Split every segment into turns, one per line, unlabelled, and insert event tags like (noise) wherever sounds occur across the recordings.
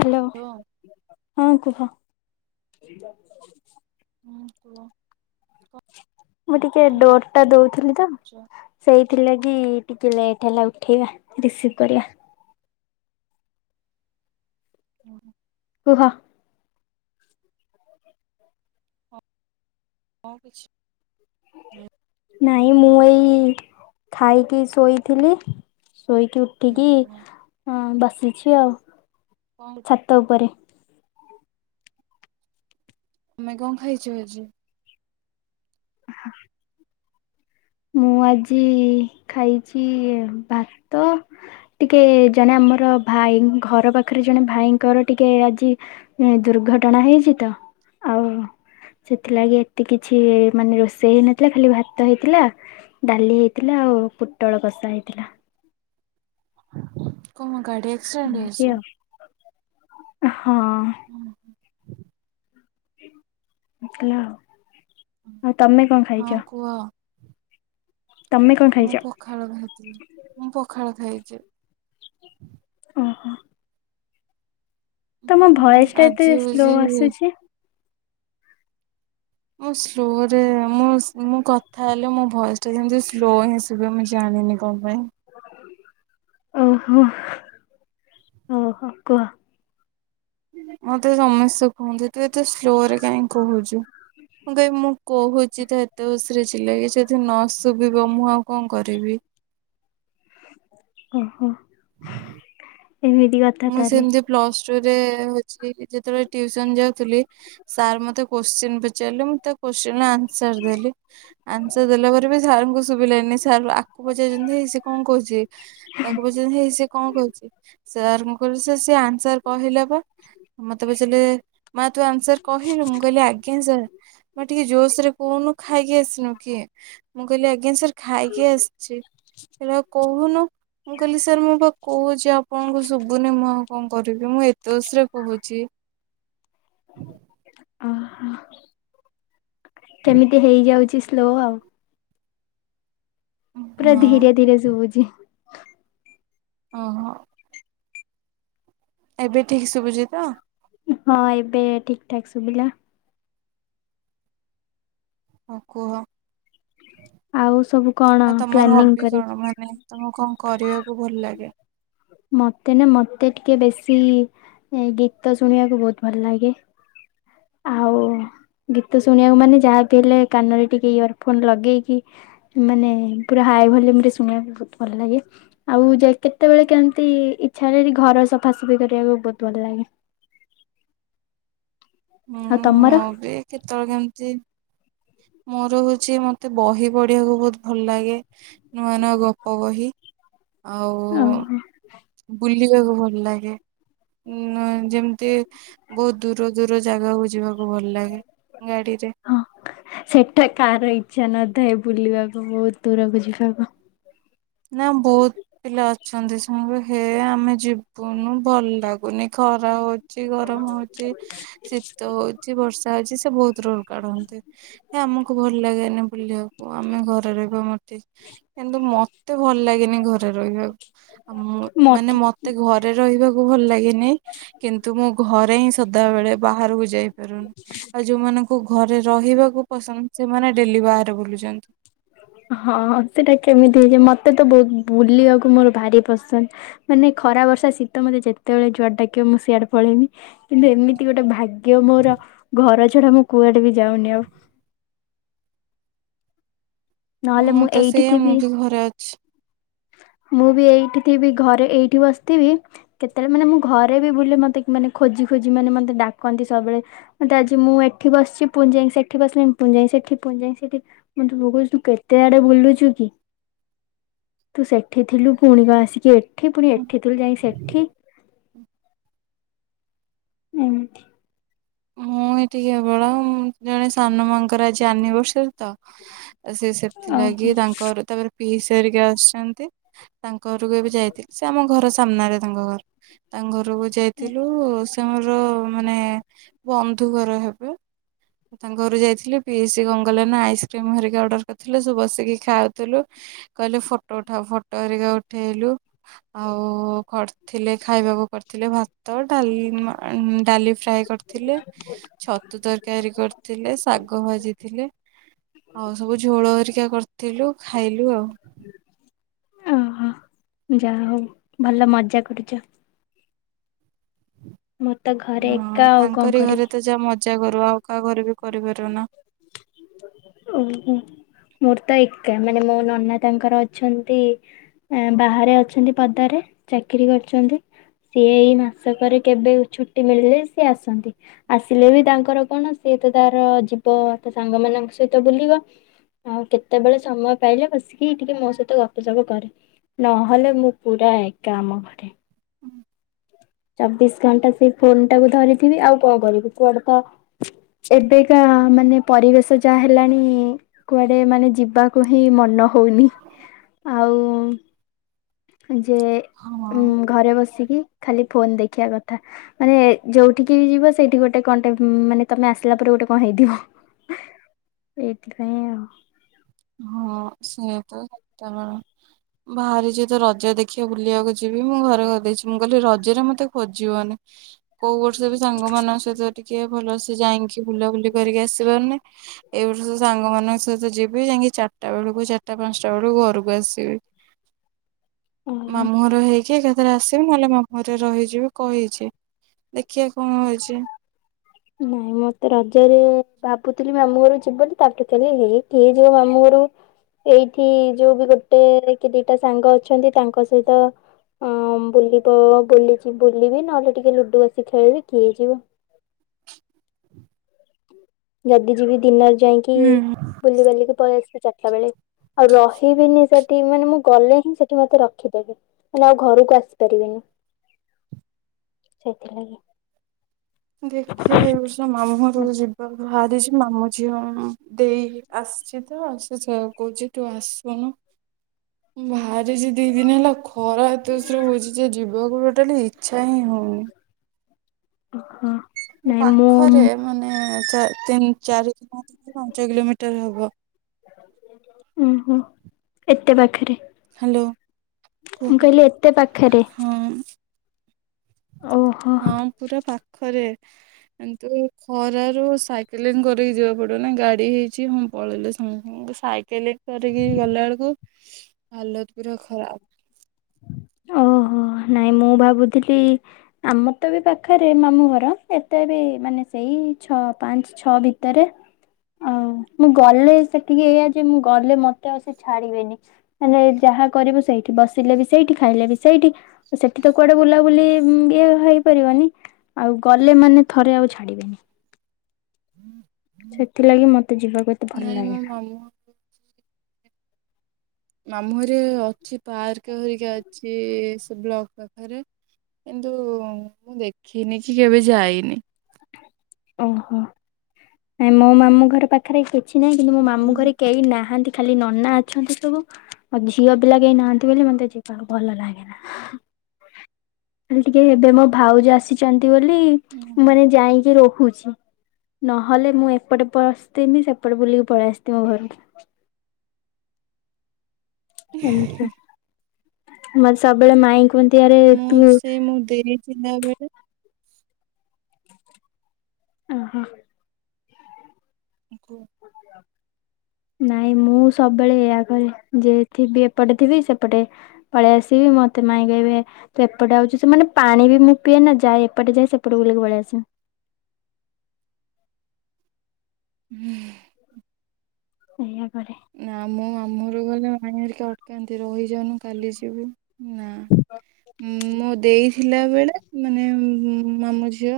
Hello
hello
ହଁ କୁହ (unintelligible)
ହୁଁ କୁହ
ମୁଁ ଟିକେ
କଣ
ଡୋର ଟା ଦଉଥିଲି ତ
କରୁଛ?
ସେଇ ଥିଲା କି ଟିକେ ଲେଟ୍ ହେଲା ଉଠେଇବା ରିସିଭ କରିବା
ହୁଁ।
କୁହ
ହ କିଛି ନାଇଁ
ନାଇଁ ମୁଁ ଏଇ ଖାଇକି ଶୋଇଥିଲି ଶୋଇକି ଉଠିକି
କୁହ
ଆଁ ବସ୍ ଆ ଶଛି ଆଉ
କଣ
ଛାତ ଉପରେ
ଆମେ କଣ ଖାଇଛୁ ଆଜି
(inaudible) ମୁଁ ଆଜି ଖାଇଛି ଭାତ ଟିକେ ଜଣେ ଆମର ଭାଇ ଘର ପାଖରେ ଜଣେ ଭାଇଙ୍କର ଟିକେ ଆଜି ଦୁର୍ଘଟଣା ହେଇଛି ତ ଆଉ ସେଥିଲାଗି ଏତେ କିଛି ମାନେ ରୋଷେଇ ହେଇନଥିଲା ଖାଲି ଭାତ ହେଇଥିଲା ଡାଲି ହେଇଥିଲା ଆଉ ପୋଟଳ କଷା ହେଇଥିଲା
(inaudible) କୋହୁ ଗାଡ଼ି ଏକ୍ସିଡେଣ୍ଟ
ଏମିତି
ହେଛି
ଆଉ (inaudible)
ହୁଁ ହଁ
ବଝଲା (inaudible) ଆଉ ତମେ କଣ
ହଁ
ଖାଇଛ
କୁହ
ତମେ କଣ
ମୁଁ
ଖାଇଛ
ପଖାଳ ଥିଲି ମୁଁ ପଖାଳ ଖଇଛ (inaudible)
ଓହୋ ତମ
ହୁଁ
ଭଏସ ଟା ଏତେ
ଆଜି
ସ୍ଲୋ
ହଉଛି
ଆସୁଛି,
ମ ସ୍ଲୋରେ ମ ମୁଁ କଥା ହେଲେ ମୋ ଭଏସ ଟା ଯେମିତି ସ୍ଲୋଇ ସୁଭେ ମ ଜାଣିନି କଣ ପାଇଁ
ଓହୋ ଓ ହୋ କୁହ
ମତେ ସମସ୍ତେ କୁହନ୍ତି ତୁ ଏତେ ସ୍ଲୋ ରେ କାହିଁ କହୁଛୁ ମୁଁ କ ମୁଁ କହୁଛି ତ ରେ ଚିଲେ କି ଯଦି ନସ ଧିକ ମୁଁ ଆଉ କଣ କରିବି
ଓ ହୋ ଏମିତି କଥା
ମୁଁ
ତାହେଲେ
ସେମିତି ପ୍ଲସ ଯେତେବେଳେ ଟୁଉସନ ଯାଉଥିଲି ସାର୍ ମତେ କ୍ୱାଶ୍ଚିନ୍ ପଚାରିଲେ ମୁଁ ତା ଅଂଶର ଦେଲି ଅଂଶର ଦେଲାପରେ ବି ସାର୍ କନୁକ୍ ଶୁଭିଲାନି ଆଗକୁ ପଚାରଛନ୍ତି ହେଇ ସେ କଣ କହୁଛି ତାକୁ ପଚେଇଛନ୍ତି ହେଇ ସେ କଣ କହୁଛି ସାର୍ ମୁ କ ସେ ଆନ୍ସର କହିଲେ ମତେ ପଚାରିଲେ ମା ତୁ ଆନ୍ସର କହିଲୁ ମୁଁ କହିଲି ଆଜ୍ଞା ସାର୍ ମ ଟିକେ ଜୋସ ରେ କହୁନୁ ଖାଇକି ଆସିନୁ କିଏ ମୁଁ କହିଲି ଆଜ୍ଞା ସାର୍ ଖାଇକି ଆସିଛି ହେଲେଉ କହୁନୁ ମୁଁ କହିଲି ସାର୍ ମୋ ବା କହୁ ଯ ଆପଣଙ୍କୁ ଶୁଭୁନି ମୁହଁ କଣ କରିବି ମୁଁ ଏତୋସରେ କହୁଛି
ଓହୋ କେମିତି ହେଇଯାଉଛି ସ୍ଲୋ ଆଉ ପୁରା
ହଁ
ଧୀରେ ଧୀରେ ଶୁଭୁଛି
ଓ ହୋ ଏବେ ଠିକ ଶୁଭୁଛି ତ
ହଁ ଏବେ ଠିକ ଠାକ୍ ସୁବିଲା
ଓ କୁହ
ଆଉ ସବୁ କଣ
ଆଉ ତମର
ପ୍ଲାନି
ହବି କଣ ମାନେ ତମକୁ କଣ କରିବାକୁ ଭଲ
କରିଛି
ଲାଗେ?
ମତେ ନା ମତେିକେ ଟିକେ ବେଶୀ ଗୀତ ଶୁଣିବାକୁ ବହୁତ ଭଲ ଲାଗେ ଆଉ ଗୀତ ଶୁଣିବାକୁ ମାନେ ଯାହାବି ହେଲେ କାନରେ ଟିକେ ଇୟର ଫୋନ ଲଗେଇକି ମାନେ ପୁରା ହାଇ ଭଲ୍ୟୁମ ରେ ଶୁଣିବାକୁ ବହୁତ ଭଲ ଲାଗେ ଆଉ କେତେବେଳେ କେମିତି ଇଚଛା ହେଲେ ଘର ସଫାସଫି କରିବାକୁ ବହୁତ ଭଲ ଲାଗେ ଆଉ ତମର?
ହୁଁ ବି କେତେବେଳେ କେମିତି ମୋର ହଉଛି ମତେ ବହି ପଢିବାକୁ ବହୁତ ଭଲ ଲାଗେ ନୂଆ ନୂଆ ଗପ କହି ଆଉ ବୁଲ୍
ଓହୋ
ବୁଲିବାକୁ ଭଲ ଲାଗେ ନ ଯେମିତି ବହୁତ ଦୂର ଦୂର ଜାଗାକୁ ଯିବାକୁ ଭଲ ଲାଗେ ଗାଡିରେ।
ହଁ। ସେଟା କାହାର ଇଚ୍ଛା ନଥାଏ ବୁଲିବାକୁ ବହୁତ ଦୂରକୁ ଯିବାକୁ।
ନା ବହୁତ ପିଲା ଅ ଅଛନ୍ତି ସାଙ୍ଗ ହେ ଆମେ ଯିବୁନୁ ଭଲ ଲାଗୁନି ଖରା ହଉଛି। ଗରମ ହଉଛି ଶୀତ ହଉଛି ବର୍ଷା ହଉଛି ସେ ବହୁତ ରୋଲ୍ କାଢନ୍ତି ହେ ଆମକୁ ଭଲ ଲାଗେନି ବୁଲିବାକୁ ଆମେ ଘରେ ରହିବା ମତ କିନ୍ତୁ ମ ମତେ ଭଲ ଲାଗେନି ଘରେ ରହିବାକୁ। ଆ ମୁଁ ମାନେ ମତେ ଘରେ ରେ ରହିବାକୁ ଭଲ ଲାଗେନି କିନ୍ତୁ ମୁଁ ଘରେ ହିଁ ସଦାବେଳେ ବାହାରକୁ ଯାଇ ପାରୁନି ଆଉ ଯୋଉମାନଙ୍କୁ ଘରେ ରହିବାକୁ ପସନ୍ଦ ସେମାନେ ଡେଲି ବାହାରେ ବୁଲୁଛନ୍ତି।
ହଁ ସେଟା କେମିତି ହେଇଛି ମତେ ତ ବହୁତ ବୁଲିବାକୁ ମୋର ଭାରି ପସନ୍ଦ ମାନେ ଖରା ବର୍ଷା ଶୀତ ମତେ ଯେତେବେଳେ ଜୁଆଡେ ଡାକିବ ମୁଁ ସିଆଡେ ପଳେଇବି କିନ୍ତୁ ଏମିତି ଗୋଟେ ଭାଗ ଭାଗ୍ୟ ମୋର ଘର ଛାଡ଼ି ଛଡା ମୁଁ କୁଆଡେ ବି ଯାଉନି ଆଉ। ନହେଲେ
ମୁଁ ତ
ଏଇଠି
ସେଇଆ ମୁଁ
ଥିବି
ବି ଘରେ ଅଛି।
ମୁଁ ବି ଏଇଠି ଥିବି ଘରେ ଏଇଠି ବସିଥିବି କେତେବେଳେ ମାନେ ମୁଁ ଘରେ ବି ବୁଲେ ମତେ ମାନେ ଖୋଜି ଖୋଜି ମାନେ ମତେ ଡାକନ୍ତି ସବୁବେଳେ ମତେ ଆଜି ମୁଁ ଏଠି ବସିଛି ପୁଣି ଯାଇ ସେଠି ବସିଲି ପୁଣି ସେଠି ପୁଣିଯାଇ ସେଠି ମୋତେ ବୋଉ କହୁଛି ପୁ କେତେ ଆଡେ ବୁଲୁ ଏଠି ପୁଣି ଏଠି ଥିଲୁ ଯାଇ ସେଠି ଏମିତି
ମୁଁ ଏଠି କେବଳ ଉ ଜଣେ ସାନ ମାଙ୍କର ଆଜି ଆନିଭରସରି ତ। ସେ
ଓହୋ
ସେଥିଲାଗି ତାଙ୍କର ତାପରେ ପିଇସା ହେରିକା ଆସିୁଛନ୍ତି। ତାଙ୍କ ଘରକୁ ଏବେ ଯାଇଥିଲି ସେ ଆମ ଘର ସା ସାମ୍ନାରେ ତାଙ୍କ ଘର ତାଙ୍କ ଘରୁ ଘରକୁ ଯାଇଥିଲୁ ସେ ଆମର ମାନେ ବନ୍ଧୁଘର ହେବେ। ତାଙ୍କ ଘରୁ ଯାଇଥିଲୁ ପିଉସୀ କଣ କଲେ ନା ଆଇସ୍କ୍ରିମ ହେରିକା ଅର୍ଡର କରିଥିଲେ ସବୁ ବସିକି ଖାଉଥିଲୁ କହିଲେ ଫଟୋ ଉଠାଉ ଫଟୋ ହେରିକା ଉଠେଇଲୁ। ଆଉ କରିଥିଲେ ଖାଇବାକୁ କରିଥିଲେ ଭାତ ଡାଲମା ଡାଲି ଫ୍ରାଏ କର ଥିଲେ ଛ ଛତୁ ତରକାରୀ କରିଥିଲେ ଶାଗ ଭାଜିଥିଲେ ଆଉ ସବୁ ଝୋଳ ହେରକା କରିଥିଲୁ ଖାଇଲୁ ଆଉ।
ଓହୋ ଯାହା ହଉ ଭଲ ମଜା କରୁଛ। ମତେ ଘରେ ଏକା ଆଉ କଣ କରିବି?
ଜା କରୁ ଆଉ କାହା ଘରେ ବି କରିପାରିବୁନା।
ଓହୋ ମୋର ତ ଏକା ମାନେ ମୋ ନନା ତାଙ୍କର ଅଛନ୍ତି ବାହାରେ ଅଛନ୍ତି। ପଦାରେ ଚାକିରି କରିଛନ୍ତି। ସିଏ ଏଇ ମାସକରେ କେବେ ଛୁଟି ମିଳିଲେ ସିଏ ଆସନ୍ତି। ଆସିଲେ ବି ତାଙ୍କର କଣ ସିଏ ତ ତାର ତ ତା ସାଙ୍ଗ ମାନଙ୍କ ସହିତ ବୁଲିବ ଆଉ କେତେବେଳେ ସମୟ ପାଇଲେ ବସିକି ଟିକେ ମୋ ସହିତ ଗପସପ କରେ। ନହେଲେ ମୁଁ ପୁରା ଏକା ଆମ ଘରେ ଚବିଶ ଘଣ୍ଟା ସେ ଫୋନ ଟାକୁ ଧରିଥିବି ଆଉ କଣ କରିବି କୁଆଡେ ତ ଏବେକା ମାନେ ପରିବେଶ ଯାହା ହେଲାଣି କୁଆଡେ ମାନେ ଯିବାକୁ ହିଁ ମନ ହଉନି। ଆଉ ଯେ
ହଁ
ଉଁ ଘରେ ବସିକି ଖାଲି ଫୋନ ଦେଖିବା କଥା ମାନେ ଯୋଉଠିକି ଯିବ ସେଇଠି ଗୋଟେ କଣଟେ ମାନେ ତମେ ଆସିଲା ପରେ ଗୋଟେ କଣ ହେଇଥିବ। ଏଇଥିପାଇଁ ଆଉ
ହଁ ସେୟା ତ ତା ବାହାରିଛି ତ ରଜ ଦେଖିବା ବୁଲିବାକୁ ଯିବି ମୁଁ ଘରେ କହିଦେଇଛି ମୁଁ କହିଲି ରଜରେ ମତେ ଖୋଜିବନି। କୋଉ ବର୍ଷ ବି ସାଙ୍ଗମାନଙ୍କ ସହିତ ଟିକେ ଟେ ଭଲସେ ଯାଇକି ବୁଲାବୁଲି କରିକି ଆସି ପାରୁନି। ଏଇଭଳି ସାଙ୍ଗ ମଙ୍କ ସହିତ ଯି ଯାଇକି ଚାରଟା ବେଳକୁ ଚାରିଟା ପାଞ୍ଚଟା ବେଳକୁ ଘରକୁ ଆସିବି।
ଓହୋ
ମାମୁଁ ଘର ହେଇକି ଏକା ରେ ଆସିବି ନହେଲେ ମାମୁଁ ଘରେ ରହିଯିବି କହିଛି। ଦେଖିବା କଣ ହେଇଛି।
ନାଇଁ ମତେ ରଜରେ ଭାବୁଥିଲି ମାମୁଁ ଘରୁ ଯିବ ବୋଲି। ତାଠୁ ଖିଲ ହେ କିଏ ଯିବ ମାମୁଁ ଘରୁକୁ ଏଇଠି ଯୋଉ ବି ଗୋଟେ କି ଦିଟା ସାଙ୍ଗ ଅଛନ୍ତି ତାଙ୍କ ସହିତ ବୁଲିବ ବୁ ବୁଲିବି। ନହେଲେ ଟିକେ ଲୁଡୁ ବସିକି ଖେଳିବି କିଏ ହେଇଯିବ। ଯଦି ଯିବି ଦିନ ଯାଇକି
ହୁଁ।
ବୁଲିିବାଲିକି ପଳେଇ ଆସିବି। ଚା ଏକାବେଳେ ଆଉ ରହିବିନି ସେଠି। ମାନେ ମୁଁ ଗଲେ ହିଁ ସେଠି ମତେ ରଖିଦେବି। ମାନେ ଆଉ ଘରକୁ ଆସିପାରିବିନି। ସେଥିଲାଗି
ଦେଖିଆ ଏ ବର୍ଷ ମାମୁଁଘର ତ ଯିବା ବାହାରିଛି ମାମୁଁ ଝିଅ ଦେଇ ଆସିଛି ତ। ଆ ସେ କହୁଛି ତୁ ଆସୁନୁ। ଭାରି ଆ ଦି ଦିନ ହେଲା ଖରା ଏତସ ହଉଛି ଯେ ଯିବାକୁ ଟୋଟାଲି ଇଚ୍ଛା ହିଁ ହଉନି।
ଓହୋ।
ଏ ପାଖରେ ମାନେ ଚା ତିନ ଚାରି ଦିନ। ପାଞ୍ଚ କିଲୋମିଟର ହବ। (inaudible)
ଓହୋ ଏତେ ପାଖରେ।
ହ୍ୟାଲୋ
(inaudible)
କୁହ
ମୁଁ କହିଲି ଏତେ ପାଖେରେ।
ହଁ। ହଁ ପୁରା ପାଖରେ। କିନ୍ତୁ ଖରାରୁ ସାଇକେଲିଂ କରିକି ଯିବାକୁ ପଡିବ ନା ଗାଡି ହେଇଛି ହଁ ପଳେଇଲ ସାଙ୍ଗେ ସାଙ୍ଗେ ସାଇକେଲିଂ କରିକି ଗଲା ବେଳକୁ ହାଲତ ପୁରା ଖରାପ।
ଓହୋ ନାଇଁ ମୁଁ ଭାବୁଥିଲି ଆମ ତ ବି ପାଖରେ ମାମୁଁ ଘର। ଏତେ ବି ମାନେ ସେଇ ଛ ପାଞ୍ଚ ଛଅ ଭିତରେ। ଆଉ ମୁଁ ଗଲେ ସେତିକି ଏଇଆ ଯେ ମୁଁ ଗଲେ ମତେ ଆଉ ସେ ଛାଡିବେନି। ହେଲେ ଯାହା କରିବୁ ସେଇଠି ବସିଲେ ବି ସେଇଠି ଖାଇଲେ ବି ସେଇଠି ସେଠି ତ କୁଆଡେ ବୁଲାବୁଲି ଇଏ ହେଇପାରିବନି। ଆଉ ଗଲେ ମାନେ ଥରେ ଆଉ ଛାଡିବେନି।
ହୁଁ।
ସେଥିଲାଗି ମତେ ଯିବାକୁ ଏତେ ଭଲ
ମୋ
ଲାଗେନା। (inaudible)
ମାମୁଁ ମାମୁଁ ହରେ ଅଛି ପାର୍କ ହେରିକା ଅଛି। ସେ ବ୍ଲକ ପାଖରେ କିନ୍ତୁ ମୁଁ ଦେଖିନି କି କେବେ ଯାଇନି।
ଓହୋ ନାଇଁ ମୋ ମାମୁଁ ଘର ପାଖରେ କିଏ? ଅଛି ନାହିଁ କିନ୍ତୁ ମୋ ମାମୁଁ ଘରେ କେହି ନାହାଁନ୍ତି। ଖାଲି ନନା ଅଛନ୍ତି। ସବୁ ଆଉ ଝିଅ ପିଲା କେହି ନାହାଁନ୍ତି ବୋଲି ମତେ ଯିବାକୁ ଭଲ ଲାଗେନା। ଖାଲି ଟିକେ ଏବେ ମୋ ଭାଉଜ ଆସିଛନ୍ତି। ବୋଲି
ଓହୋ।
ମାନେ ଯାଇଙ୍କି ରୋ ଛି ନହେଲେ ମୁଁ ଏପଟେ ପସଥିଲି ସେପଟେ ବୁଲିକି ପଳେଇ ଆସିଥିବି ମୋ ଘରକୁ। ଏମିତିକା।
(inaudible)
ମତେ ସବୁବେଳେ ମାଇଁଙ୍କୁ
ମୁଁ ସେଇ ମୁଁ ଦେଇ ଥିଲା ବେଳେ
ଓ ହୋ।
ଗୋ।
ନାଇଁ ମୁଁ ସବୁବେଳେ ଏୟା କରେ। ଯେ ଥିବି ଏପଟେ ଥିବି ସେପଟେ ପଳେଇ ଆସିବି। ମତେ ମାଇଁ କହବେ ତୁ ଏପଟେ ଆଉଛୁ ସେ ମାନେ ପାଣି ବି ମୁଁ ପିଏନା ଯାଏ। ଏପଟେ ଯାଏ ସେପଟେ ବୁଲିକି ପଳେଇ ଆସେ।
ହୁଁ।
ଏଇଆ।
ନା ମୁଁ ଆମ ଘ ଗଲେ ମାଣି ହେରିକି ଅଟକାନ୍ତି ରହିଯନୁ କାଲି ଯିବୁ। ନା ମୋ ଦେଇଥିଲା ବେଳେ ମାନେ ମାମୁଁ ଝିଅ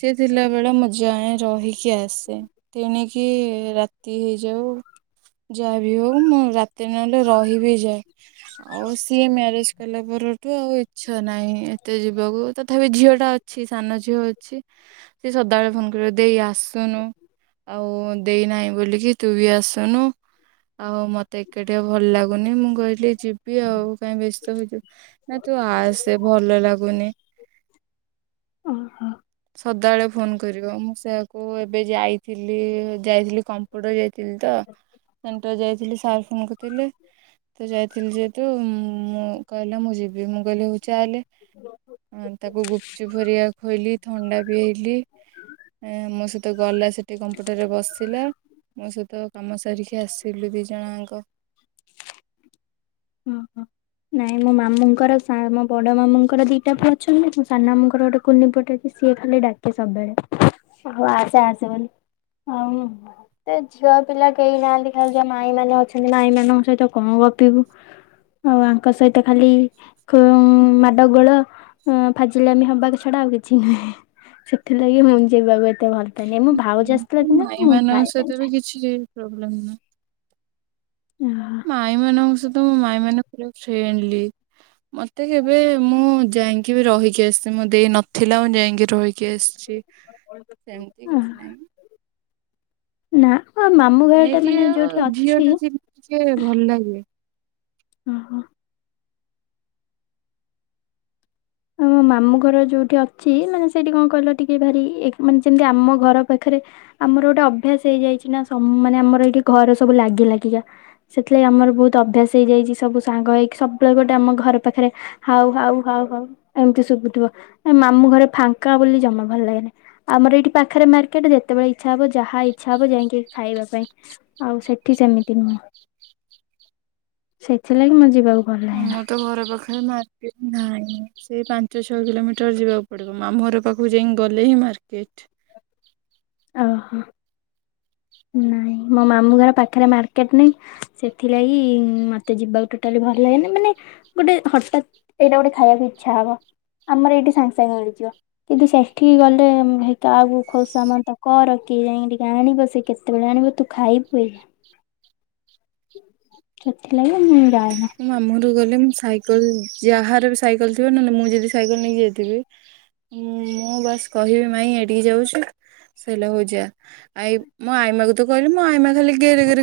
ସି ଥିଲାବେଳେ ମୁଁ ଯାଏ ରହିକି ଆସେ ତଣି କିଏ ରାତି ହେଇଯାଉ ଯାବି ହଉ ମୁଁ ରାତି ନହେଲେ ରହିବି ଯାଏ ଆଉ ସିଏ ମ୍ୟାରେଜ କଲା ପରେ ଆଉ ଇଛା ନାଇଁ ଏତେ ଯିବାକୁ ତଥାପି ଝିଅ ଟା ଅଛି ସାନ ଝିଅ ଅଛି ସେ ଫୋ କରି ଦେଇ ଆସୁନୁ ଆଉ ଦେଇନାହିଁ ବୋଲିକି ତୁ ବି ଆସୁ ଆଉ ମତେ ଏକେ ଟିକେ ଭଲ ଲାଗୁନି ମୁଁ କହିଲି ଯିବି ଆଉ କାଇହିଁ ବ୍ୟସ୍ତ ହେଇଯ ନା ତୁ ଆସେ ଭଲ ଲାଗୁନି
ଓହୋ
ସବେଳେ ଫୋନ କରିବ ମୁଁ ସେ କଉଁ ଏବେ ଯାଇଥିଲି ଯାଇଥିଲି କମ୍ପୁଟ ଯାଇଥିଲି ତ ସେଣ୍ଟର ଯାଇଥିଲି ସାର୍ ଫୋନ କଥିଲେ ତ ଯାଇଥିଲି ଯେହେତୁ ମୁଁ କହିଲା ମୁଁ ଯିବି ମୁଁ କହିଲି ହଉ ଚା ହେଲେ ତାକୁ ଗୁପଚୁପ ଫରିଆ ଖୁଇଲି ଥଣ୍ଡା ପିଆଇଲି ମୋ ସହିତ ଗଲା ସେଠି କମ୍ପୁଟରରେ ବସିଲା ମୋ ସହିତ କାମ ସରିକି ଆସିଲୁ ଦି ଜଣଙ୍କ
ହୁଁ ହୁଁ। ନାଇଁ ମୋ ମାମୁଙ୍କର ମୋ ବଡ ମାମୁଙ୍କର ଦିଟା ପୁଅ ଅଛନ୍ତି ମୋ ସାନ ମାମୁଙ୍କର ଗୋଟେ କୁନି ପଟେଇଛି ସିଏ ଖାଲି ଡାକେ ସବୁବେଳେଉ ଆସେ ଆସେ ବୋଲି ଆଉ ଝିଅ ପିଲା କେହି ନାହାନ୍ତି ଖାଲି ମାଇ ମ ଅଛନ୍ତି ମାଇ ମାନଙ୍କ ସହିତ କଣ ଗପିବୁ ଆଉ ତାଙ୍କ ସହିତ ଖାଲି ମାଡ଼ ଗୋଳ ଫାଜିଲେ ଆମେ ହବାକ ଛଡା ଆଉ କିଛି ନୁହେଁ ସେଥିଲାଗି ମୁଁ ଯିବାକୁ ଏତେ ଭଲ ପାଏନି ମୋ ଭାଉଜ ଆସିଥିଲା ଦିନେ
ମାଇ
ମୁଁ ପ୍ରାୟ
ମାନଙ୍କ
ଟାଇମ୍
ସହିତ ବି
ଯାଏ।
କିଛି ବଲ ନା (inaudible) ମାଇଁ ମନଷ ତ ମୋ ମାଇ ମାନେ ପା ଫ୍ରେଣ୍ଡଲି ମତେ କେବେ ମୁଁ ଯାଇକି ବି ରହିକି ଆସି ମେ ଦେଇ ନଥିଲା ମୁଁ ଯାଇକି ରହିକି ିକ ଆଛି ସେମିତି
ଓହୋ
କିଛି ନାହିଁ (inaudible)
ନା (inaudible)
ହେଇ
ଘରଟା
କିି
ମାନେ
ଆଉ
ଯୋଉଠି
ଝିଅ
ଅଛି
ଟା ଟିକେ ଭଲ ଲାଗେ
ଓ ହୋ। ଆମ ମାମୁଁ ଘର ଯୋଉଠି ଅଛି ମାନେ ସେଇଠି କଣ କହିଲ ଟିକେ ଭାରି ମାନେ ଯେମିତି ଆମ ଘର ପାଖରେ ଆମର ଗୋଟେ ଅଭ୍ୟାସ ହେଇଯାଇଛି ନା ମାନେ ଆମର ଏଇଠି ଘର ସବୁ ଲାଗିଲାଗିକା ସେଥିଲାଗି ଆମର ବହୁତ ଅଭ୍ୟାସ ହେଇଯାଇଛି ସବୁ ସାଙ୍ଗ ହେଇକି ସବୁବେଳେ ଗୋଟେ ଆମ ଘର ପାଖରେ ହାଉ ହାଉ ହାଉ ଏମିତି ଶୁଭୁଥିବ ମାମୁ ଘରେ ଫାଙ୍କା ବୋଲି ଜମା ଭଲ ଲାଗେନି। ଆମର ଏଇଠି ପାଖରେ ମାର୍କେଟ ଯେତେବେଳେ ଇଛ ଛା ହବ ଯାହା ଇଚ୍ଛା ହବ ଯାଇକି ହେଠି ଖାଇବା ପାଇଁ। ଆଉ ସେଠି ସେମିତି ନୁହଁ ସେଥିଲାଗି ମୋ ଯିବାକୁ ଭଲ ଲାଗେନା
ଆମର ତ ଘର ପାଖରେ ମାର୍କେଟ ନାହିଁ। ସେଇ ପାଞ୍ଚ ଛଅ କିଲୋମିଟର ଯିବାକୁ ପଡିବ ମାମୁଁ ଘର ପାଖକୁ ଯାଇଁକି ଗଲେ ହିଁ ମାର୍କେଟ।
ଓହୋ ନାଇଁ ମୋ ମାମୁଁ ଘର ପାଖରେ ମାର୍କେଟ ନାହିଁ। ସେଥିଲାଗି ମତେ ଯିବାକୁ ଟୋଟାଲି ଭଲ ଲାଗେନି ମାନେ ଗୋଟେ ହଠାତ୍ ଏଇଟା ଗୋଟେ ଖାଇବାକୁ ଇଚ୍ଛା ହବ ଆମର ଏଇଠି ସାଙ୍ଗେ ସାଙ୍ଗେ ମିଳିଯିବ। କିନ୍ତୁ ସେଠିକି ଗଲେ କାହାକୁ ହେଇ କାହାକୁ ଖୋସାମନ୍ତ କର କିଏ ଯାଇକି ଟିକେ ଆଣିବ ସେ କେତେବେଳେ ଆଣିବ ତୁ ଖାଇବୁ ସେଥିଲାଗି ମୁଁ ଯା
ମାମୁଁ ଘରକୁ ଗଲେ ମୁଁ ସାଇକେଲ ଯାହାର ବି ସାଇକେଲ ଥିବ ନହେଲେ ମୁଁ ଯଦି ସାଇକେଲ ନେଇକି ଯାଇଥିବି। ମୁଁ ବାସ୍ କହିବି ମାଇଁ ଏଠିକି ଯାଉଛି। ସଇଲା ହଉ ଯା। ଆଇ ମୋ ଆଇମା ତୁ କହିଲୁ ମୋ ଆଇ ମା ଖାଲି ଗେରେ ଗେରେ